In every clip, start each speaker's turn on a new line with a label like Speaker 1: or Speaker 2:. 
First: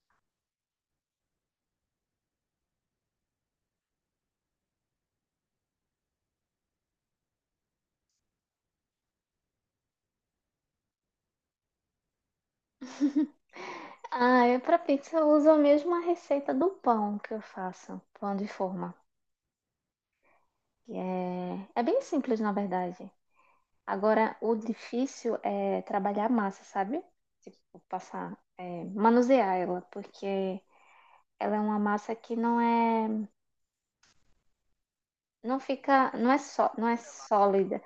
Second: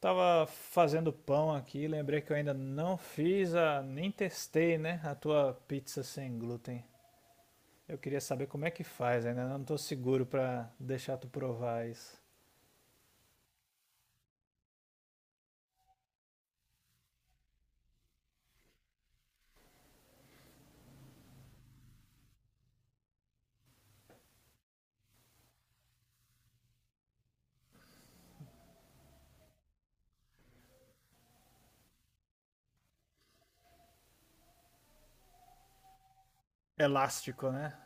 Speaker 1: Tava fazendo pão aqui, lembrei que eu ainda não fiz nem testei, né, a tua pizza sem glúten. Eu queria saber como é que faz, ainda não tô seguro pra deixar tu provar isso.
Speaker 2: Ah, é para pizza eu uso a mesma receita do pão que eu faço, pão de forma. E é bem simples, na verdade. Agora, o difícil é trabalhar a massa, sabe? Tipo, passar, manusear ela, porque ela é uma massa que não é, não fica, não é só, não é
Speaker 1: Elástico, né?
Speaker 2: sólida,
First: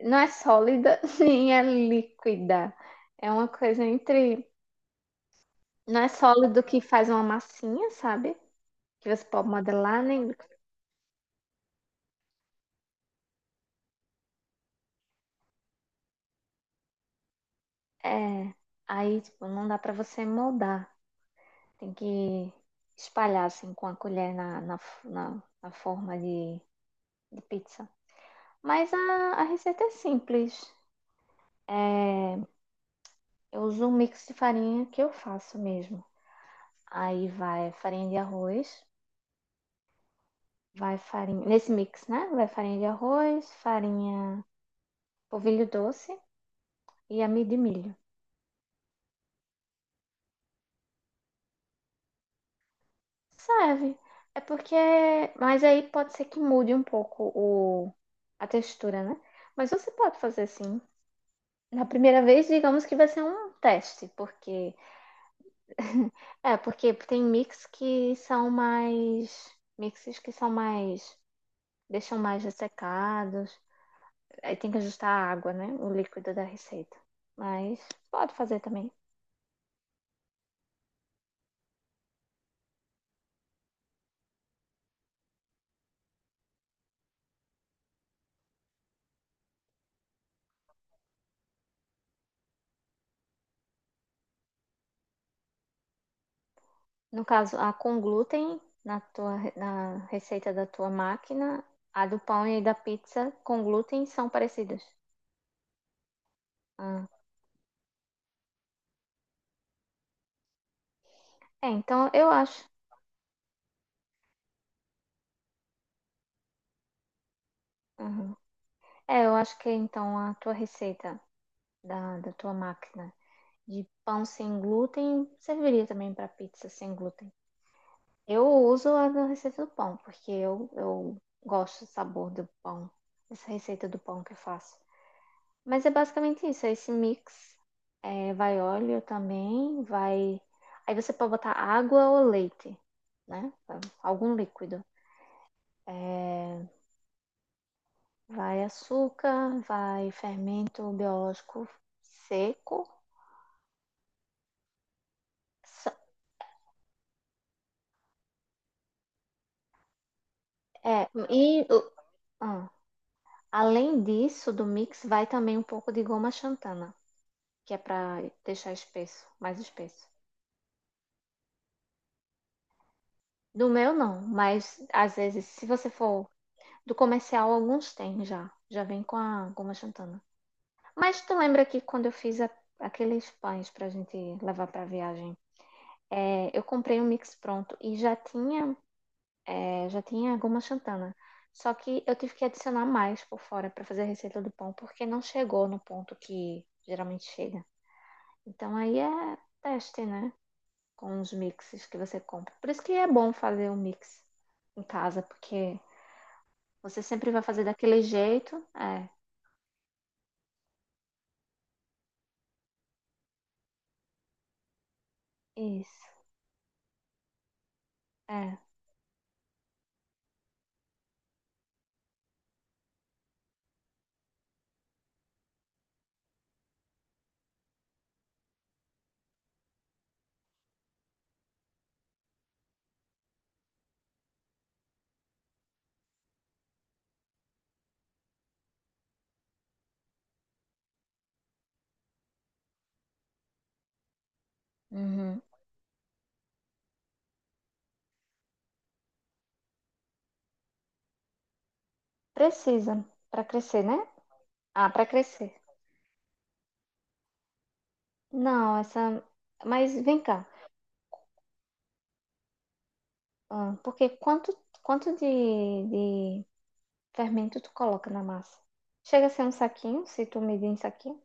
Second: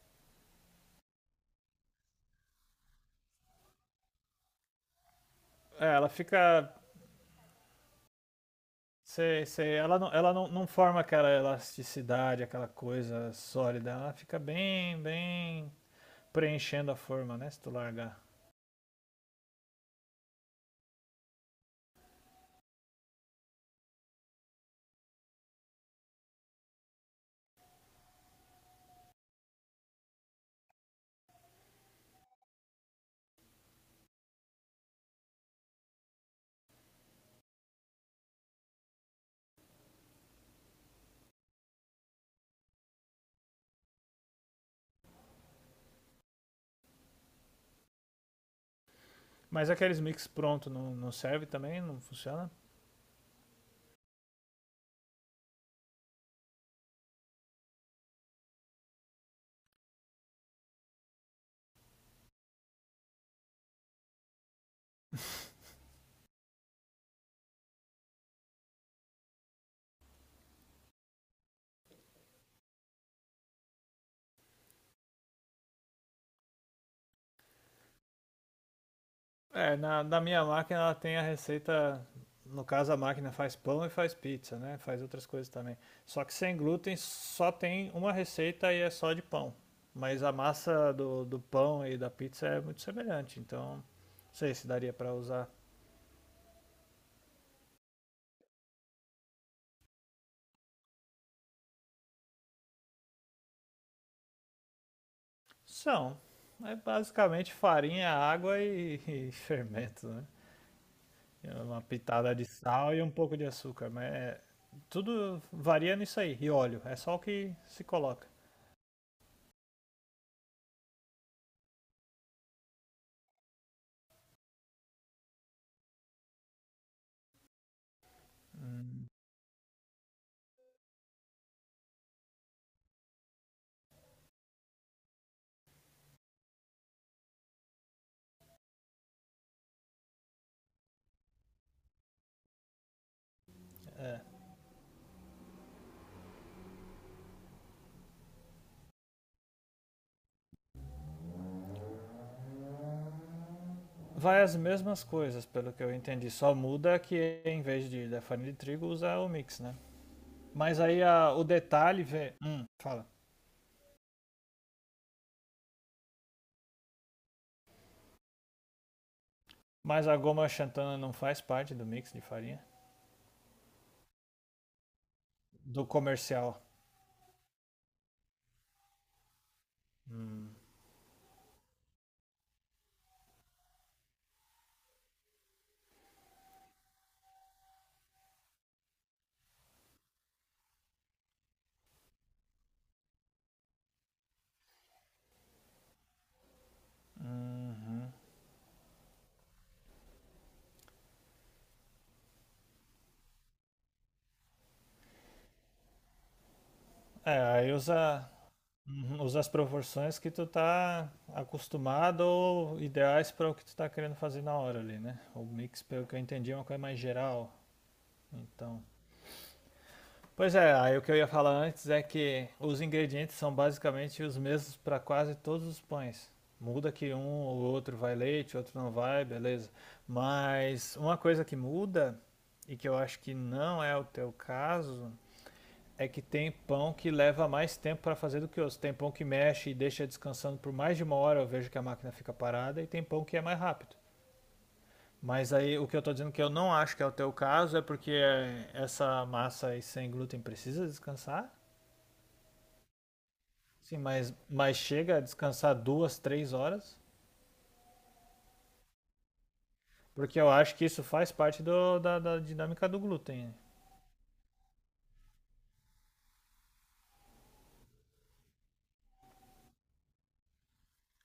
Speaker 2: não é sólida nem é líquida. É uma coisa entre,
Speaker 1: É,
Speaker 2: não é
Speaker 1: ela
Speaker 2: sólido
Speaker 1: fica,
Speaker 2: que faz uma massinha, sabe? Que você
Speaker 1: sei,
Speaker 2: pode
Speaker 1: sei,
Speaker 2: modelar, nem
Speaker 1: ela não, não forma aquela elasticidade, aquela coisa sólida, ela fica bem, bem preenchendo a forma, né, se tu largar.
Speaker 2: É, aí, tipo, não dá pra você moldar. Tem que espalhar, assim, com a colher na forma de pizza. Mas a receita é simples. É, eu uso um mix de farinha que eu faço mesmo. Aí vai farinha de arroz, vai farinha... Nesse mix, né? Vai farinha de arroz, farinha polvilho doce e amido de milho.
Speaker 1: Mas aqueles mix pronto não serve também? Não funciona?
Speaker 2: Serve. É porque. Mas aí pode ser que mude um pouco o... a textura, né? Mas você pode fazer assim. Na primeira vez, digamos que vai ser um teste, porque. É, porque tem mix que são mais. Mixes que são mais. Deixam mais ressecados. Aí tem que ajustar a água, né? O líquido da receita. Mas pode fazer também.
Speaker 1: É, na minha máquina ela tem a receita. No caso, a máquina faz pão e faz pizza, né? Faz outras coisas também. Só que sem glúten só tem uma receita e é só de pão. Mas a massa do pão e da pizza é muito semelhante, então não sei se daria para usar.
Speaker 2: No caso, a com glúten na receita da tua máquina, a do pão e da pizza com glúten são parecidas.
Speaker 1: São. É
Speaker 2: Ah,
Speaker 1: basicamente farinha, água e, e fermento, né? E
Speaker 2: É,
Speaker 1: uma
Speaker 2: então eu
Speaker 1: pitada de
Speaker 2: acho.
Speaker 1: sal e um pouco de açúcar, mas é, tudo varia nisso aí. E óleo, é só o que se coloca.
Speaker 2: Uhum. É, eu acho que então a tua receita da tua máquina de pão sem glúten serviria também para pizza sem glúten. Eu uso a da receita do pão, porque eu gosto do sabor do pão, essa receita do pão que eu faço. Mas é basicamente isso, é esse mix. É, vai óleo também, vai. Aí você pode botar água ou leite, né? Algum líquido. É, vai açúcar, vai fermento biológico seco.
Speaker 1: Vai as mesmas coisas, pelo que
Speaker 2: S-
Speaker 1: eu entendi. Só muda que em vez de da farinha de trigo usa o mix, né? Mas
Speaker 2: É.
Speaker 1: o detalhe vê.
Speaker 2: Ah,
Speaker 1: Fala.
Speaker 2: além disso, do mix, vai também um pouco de goma xantana, que é para deixar espesso, mais espesso.
Speaker 1: Mas a goma xantana não faz parte do mix de farinha?
Speaker 2: Do meu não, mas às vezes, se
Speaker 1: Do
Speaker 2: você for.
Speaker 1: comercial.
Speaker 2: Do comercial, alguns tem já. Já vem com a goma xantana.
Speaker 1: Hum,
Speaker 2: Mas tu lembra que quando eu fiz aqueles pães pra gente levar pra viagem, eu comprei um mix pronto e já tinha, já tinha goma xantana. Só que eu tive que adicionar mais por fora pra fazer a receita do pão, porque não chegou no ponto que geralmente chega.
Speaker 1: uhum.
Speaker 2: Então aí é teste, né? Com os mixes que você compra. Por isso que é bom fazer o mix em casa, porque você sempre
Speaker 1: É,
Speaker 2: vai fazer
Speaker 1: aí
Speaker 2: daquele
Speaker 1: usa,
Speaker 2: jeito. É,
Speaker 1: uhum, usa as proporções que tu tá acostumado ou ideais para o que tu tá querendo fazer na hora ali, né? O mix, pelo
Speaker 2: isso.
Speaker 1: que eu entendi, é uma coisa mais geral.
Speaker 2: É.
Speaker 1: Então. Pois é, aí o que eu ia falar antes é que os ingredientes são basicamente os mesmos para quase todos os pães. Muda que um ou outro vai leite, outro não vai, beleza. Mas uma coisa que muda, e que eu acho que não é o teu caso, é que tem pão que leva mais tempo para fazer do que outros. Tem pão que mexe e deixa descansando por mais de uma hora, eu vejo que a máquina fica parada, e tem pão que é mais rápido.
Speaker 2: Uhum.
Speaker 1: Mas aí o que eu estou dizendo que eu não acho que é o teu caso é porque essa massa aí sem glúten precisa descansar.
Speaker 2: Precisa para crescer,
Speaker 1: Sim,
Speaker 2: né?
Speaker 1: mas
Speaker 2: Ah, para
Speaker 1: chega a
Speaker 2: crescer.
Speaker 1: descansar duas, três horas,
Speaker 2: Não, essa. Mas vem
Speaker 1: porque
Speaker 2: cá.
Speaker 1: eu acho que isso faz parte da dinâmica do glúten.
Speaker 2: Ah, porque quanto de fermento tu coloca na massa? Chega a ser um saquinho, se tu medir em saquinho?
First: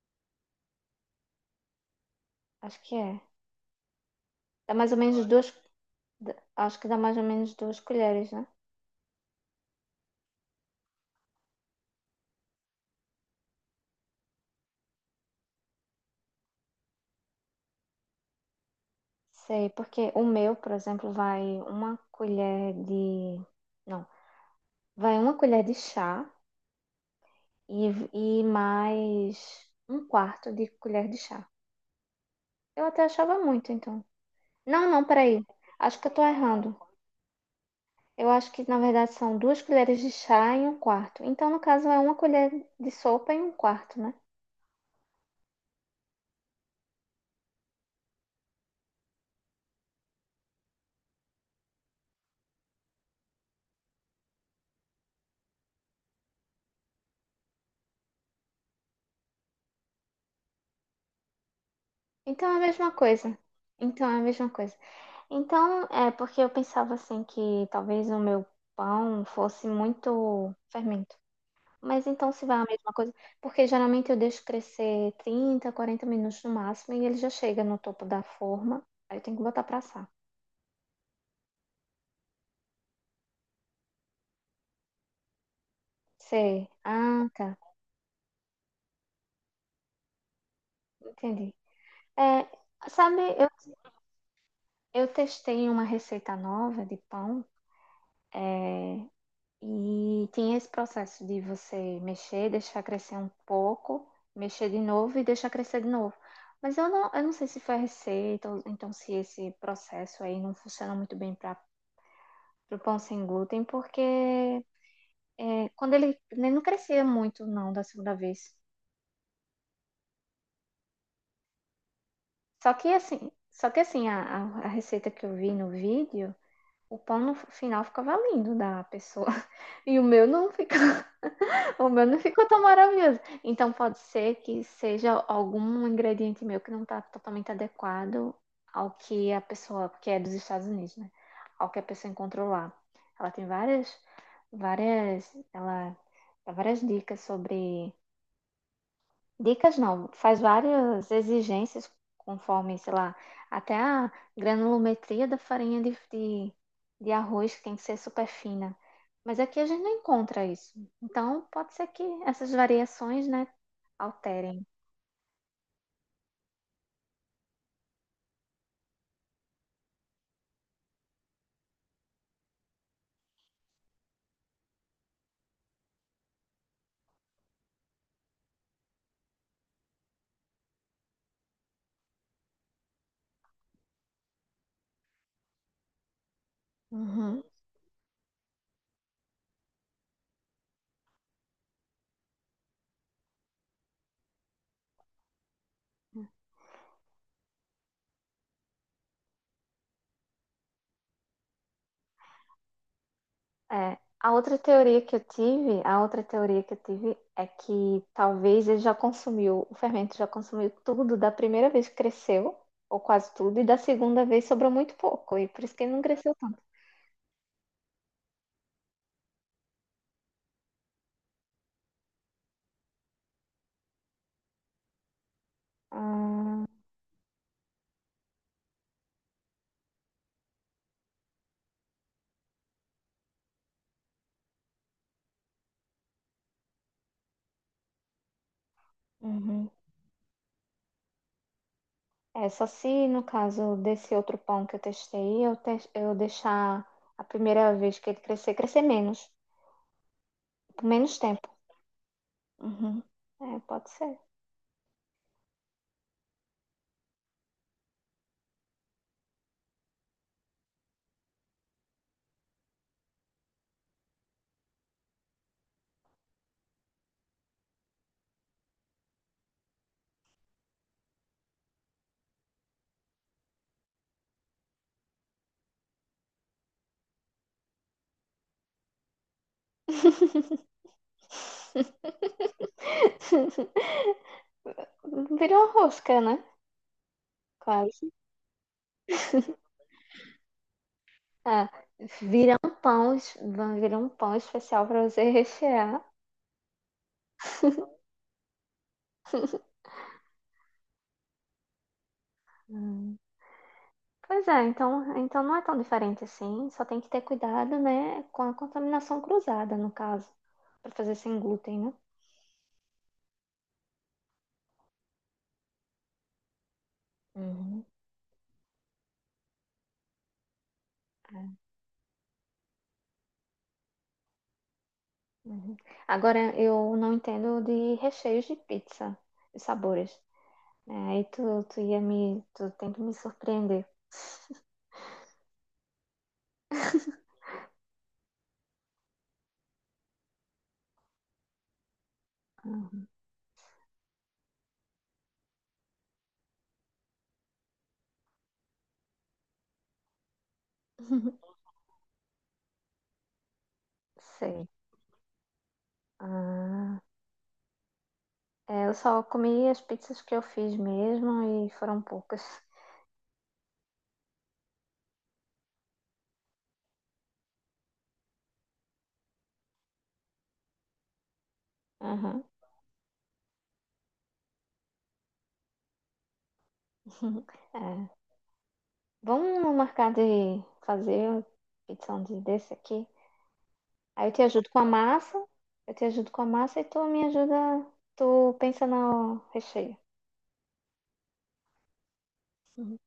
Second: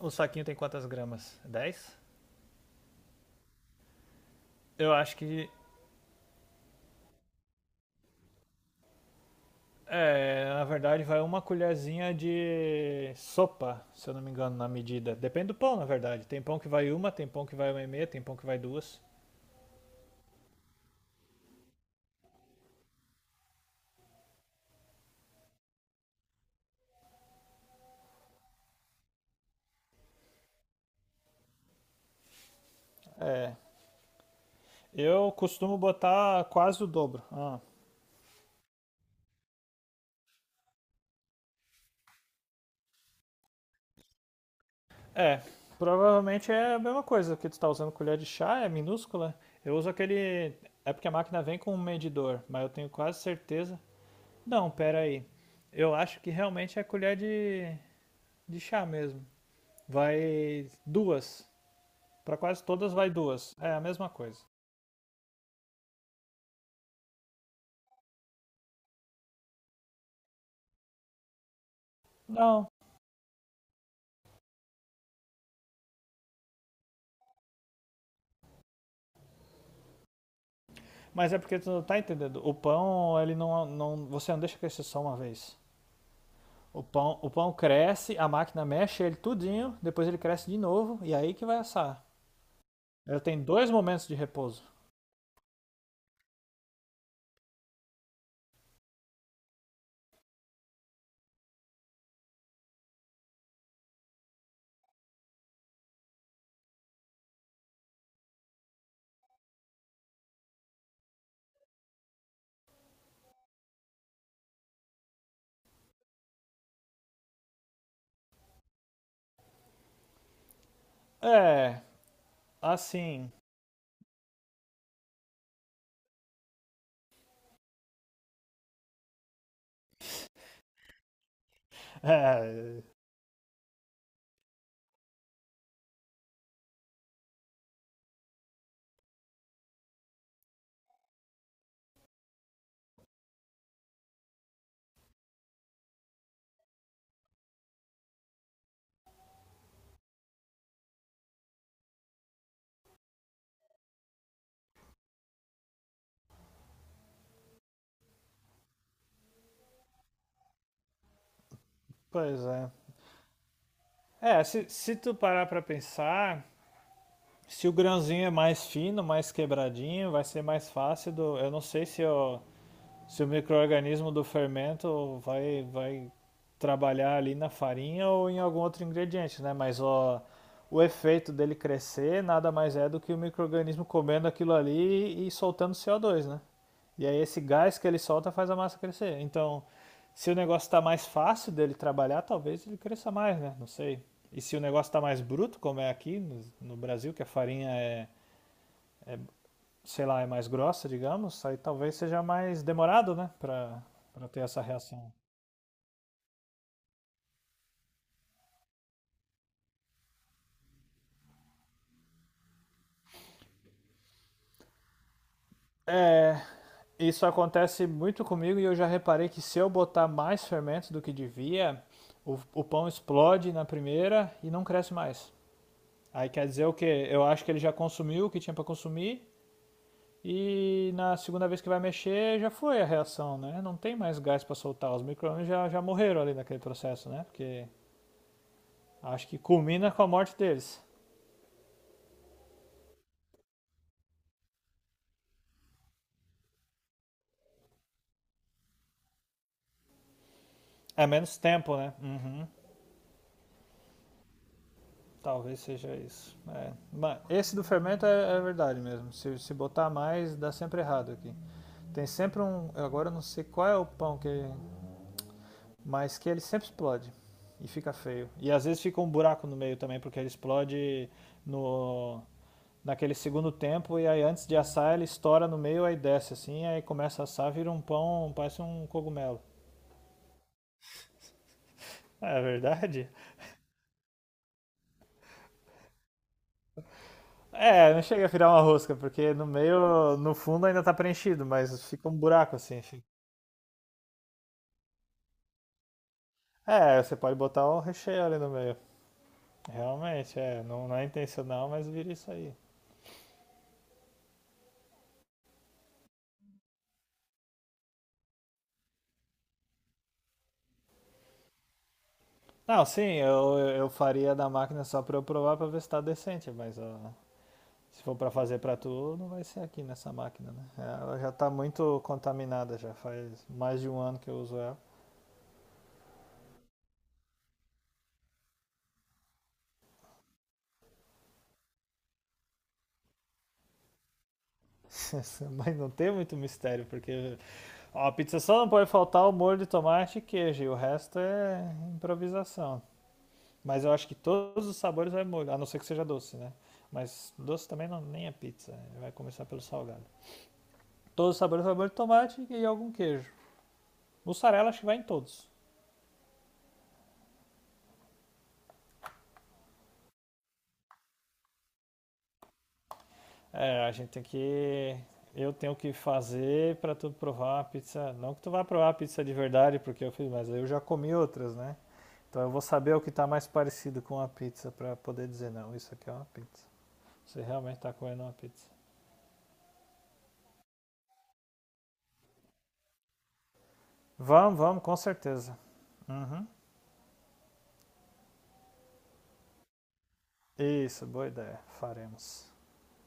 Speaker 1: O saquinho tem quantas gramas? Dez.
Speaker 2: Acho que é. Dá mais
Speaker 1: Eu
Speaker 2: ou
Speaker 1: acho
Speaker 2: menos duas.
Speaker 1: que,
Speaker 2: Acho que dá mais ou menos 2 colheres, né?
Speaker 1: é, na verdade, vai uma colherzinha de sopa, se eu não me engano, na medida. Depende do pão, na verdade. Tem pão que vai uma, tem pão que vai uma e meia, tem pão que vai duas.
Speaker 2: Sei, porque o meu, por exemplo, vai uma colher de. Não, vai 1 colher de chá e, e mais 1/4 de colher de chá. Eu até achava
Speaker 1: É,
Speaker 2: muito, então. Não, não,
Speaker 1: eu
Speaker 2: peraí.
Speaker 1: costumo
Speaker 2: Acho que eu tô
Speaker 1: botar
Speaker 2: errando.
Speaker 1: quase o dobro. Ah,
Speaker 2: Eu acho que, na verdade, são 2 colheres de chá em um quarto. Então, no caso, é 1 colher de sopa em um quarto, né?
Speaker 1: é, provavelmente é a mesma coisa que tu tá usando colher de chá, é minúscula. Eu uso aquele. É porque a máquina vem com um medidor, mas eu tenho quase certeza. Não, pera aí. Eu acho que realmente é colher de chá mesmo. Vai duas. Pra
Speaker 2: Então, é a
Speaker 1: quase
Speaker 2: mesma
Speaker 1: todas vai
Speaker 2: coisa.
Speaker 1: duas. É a
Speaker 2: Então,
Speaker 1: mesma
Speaker 2: é a
Speaker 1: coisa.
Speaker 2: mesma coisa. Então, é porque eu pensava assim que talvez o meu pão fosse muito fermento. Mas então, se vai a
Speaker 1: Não,
Speaker 2: mesma coisa, porque geralmente eu deixo crescer 30, 40 minutos no máximo e ele já chega no topo da forma. Aí eu tenho que botar pra assar.
Speaker 1: mas é porque tu não tá entendendo. O pão, ele não, não, você não deixa crescer só uma vez.
Speaker 2: Sei. Ah,
Speaker 1: O pão
Speaker 2: tá.
Speaker 1: cresce, a máquina mexe ele tudinho, depois ele cresce de novo e aí que
Speaker 2: Entendi.
Speaker 1: vai assar.
Speaker 2: É,
Speaker 1: Ele
Speaker 2: sabe,
Speaker 1: tem
Speaker 2: eu,
Speaker 1: dois momentos de repouso.
Speaker 2: eu testei uma receita nova de pão e tinha esse processo de você mexer, deixar crescer um pouco, mexer de novo e deixar crescer de novo. Mas eu não sei se foi a receita, ou então se esse processo aí não funciona muito bem para o pão sem glúten, porque é, quando ele não crescia muito, não, da segunda vez.
Speaker 1: É,
Speaker 2: Só que assim,
Speaker 1: assim.
Speaker 2: só que assim, a, a receita que eu vi no vídeo. O pão no final ficava lindo da pessoa. E o meu não ficou. O meu não ficou tão
Speaker 1: É,
Speaker 2: maravilhoso. Então pode ser que seja algum ingrediente meu que não está totalmente adequado ao que a pessoa, que é dos Estados Unidos, né? Ao que a pessoa encontrou lá. Ela tem várias, várias, ela dá várias dicas sobre. Dicas não, faz várias exigências conforme, sei lá, até a granulometria da farinha de arroz que tem que ser super fina. Mas aqui a gente não encontra isso. Então, pode ser que
Speaker 1: pois
Speaker 2: essas
Speaker 1: é.
Speaker 2: variações, né,
Speaker 1: É,
Speaker 2: alterem.
Speaker 1: se tu parar pra pensar, se o grãozinho é mais fino, mais quebradinho, vai ser mais fácil do. Eu não sei se eu. Se o microorganismo do fermento vai trabalhar ali na farinha ou em algum outro ingrediente, né? Mas ó, o efeito dele crescer nada mais é do que o microorganismo comendo aquilo ali e soltando CO2, né? E aí esse
Speaker 2: Uhum.
Speaker 1: gás que ele solta faz a massa crescer. Então, se o negócio está mais fácil dele trabalhar, talvez ele cresça mais, né? Não sei. E se o negócio está mais bruto, como é aqui no Brasil, que a farinha é sei lá, é mais grossa, digamos, aí talvez seja mais demorado, né, pra,
Speaker 2: É,
Speaker 1: pra
Speaker 2: a
Speaker 1: ter
Speaker 2: outra
Speaker 1: essa
Speaker 2: teoria
Speaker 1: reação.
Speaker 2: que eu tive, a outra teoria que eu tive é que talvez ele já consumiu, o fermento já consumiu tudo da primeira vez que cresceu, ou quase tudo, e da segunda vez sobrou muito pouco, e por isso que ele não cresceu
Speaker 1: É,
Speaker 2: tanto.
Speaker 1: isso acontece muito comigo e eu já reparei que se eu botar mais fermento do que devia, o pão explode na primeira e não cresce mais. Aí
Speaker 2: Ah,
Speaker 1: quer dizer o quê? Eu acho que ele já consumiu o que tinha pra consumir e na segunda vez que vai mexer já foi a reação, né? Não tem mais gás pra soltar, os micro-ondas já morreram ali naquele processo, né? Porque acho que
Speaker 2: uhum.
Speaker 1: culmina com a morte deles.
Speaker 2: É, só se no caso desse outro pão que eu testei, eu deixar a primeira vez que ele crescer, crescer menos, por
Speaker 1: É
Speaker 2: menos
Speaker 1: menos
Speaker 2: tempo.
Speaker 1: tempo, né? Uhum.
Speaker 2: Uhum. É, pode ser.
Speaker 1: Talvez seja isso. É. Mas esse do fermento é verdade mesmo. Se botar mais, dá sempre errado aqui. Tem sempre um. Agora eu não sei qual é o pão que. Mas que ele sempre explode. E fica feio. E às vezes fica um buraco no meio também, porque ele explode no naquele segundo tempo. E aí antes de assar, ele estoura no meio, aí desce assim, aí começa a assar, vira um pão, parece um cogumelo. É verdade?
Speaker 2: Vira uma rosca, né?
Speaker 1: É, não
Speaker 2: Quase.
Speaker 1: chega a virar uma rosca, porque no meio, no fundo ainda tá preenchido,
Speaker 2: Ah,
Speaker 1: mas fica um
Speaker 2: vira
Speaker 1: buraco
Speaker 2: um
Speaker 1: assim. Fica.
Speaker 2: pão, vai virar um pão especial para você rechear.
Speaker 1: É, você pode botar um recheio ali no meio. Realmente, é, não, não é intencional, mas vira isso aí.
Speaker 2: Hum. Pois é, então, então não é tão diferente assim, só tem que ter cuidado, né, com a contaminação cruzada, no caso, para fazer sem glúten, né?
Speaker 1: Não, sim, eu faria da máquina só pra eu provar pra ver se tá decente, mas ó,
Speaker 2: Uhum.
Speaker 1: se for pra fazer pra tu, não vai ser aqui nessa máquina, né? É, ela já tá muito contaminada, já faz mais de um ano que eu uso ela.
Speaker 2: Uhum. Agora, eu não entendo de recheios de pizza, de sabores. É, aí tu tem que me surpreender.
Speaker 1: Mas não tem muito mistério, porque ó, a pizza só não pode faltar o molho de tomate e queijo, e o resto é improvisação.
Speaker 2: Uhum.
Speaker 1: Mas eu acho que todos os sabores vai molho, a não ser que seja doce, né? Mas doce também não, nem é pizza, né? Vai começar pelo salgado. Todos os sabores vai molho de tomate e algum queijo.
Speaker 2: Sei.
Speaker 1: Mussarela acho que vai em todos.
Speaker 2: Ah, é, eu só comi as pizzas que eu fiz mesmo e foram poucas.
Speaker 1: É, a gente tem que eu tenho que fazer para tu provar uma pizza. Não que tu vá provar a pizza de verdade, porque eu fiz, mas eu já comi outras, né? Então
Speaker 2: Aham.
Speaker 1: eu vou saber o que tá mais parecido com a pizza para poder dizer, não, isso aqui é uma pizza. Você realmente está
Speaker 2: É.
Speaker 1: comendo uma pizza.
Speaker 2: Vamos marcar de fazer pizza um dia desse aqui. Aí eu te
Speaker 1: Vamos,
Speaker 2: ajudo com
Speaker 1: vamos,
Speaker 2: a
Speaker 1: com
Speaker 2: massa,
Speaker 1: certeza.
Speaker 2: eu te ajudo com a
Speaker 1: Uhum.
Speaker 2: massa e tu me ajuda, tu pensa no recheio.
Speaker 1: Isso, boa ideia. Faremos.
Speaker 2: Uhum.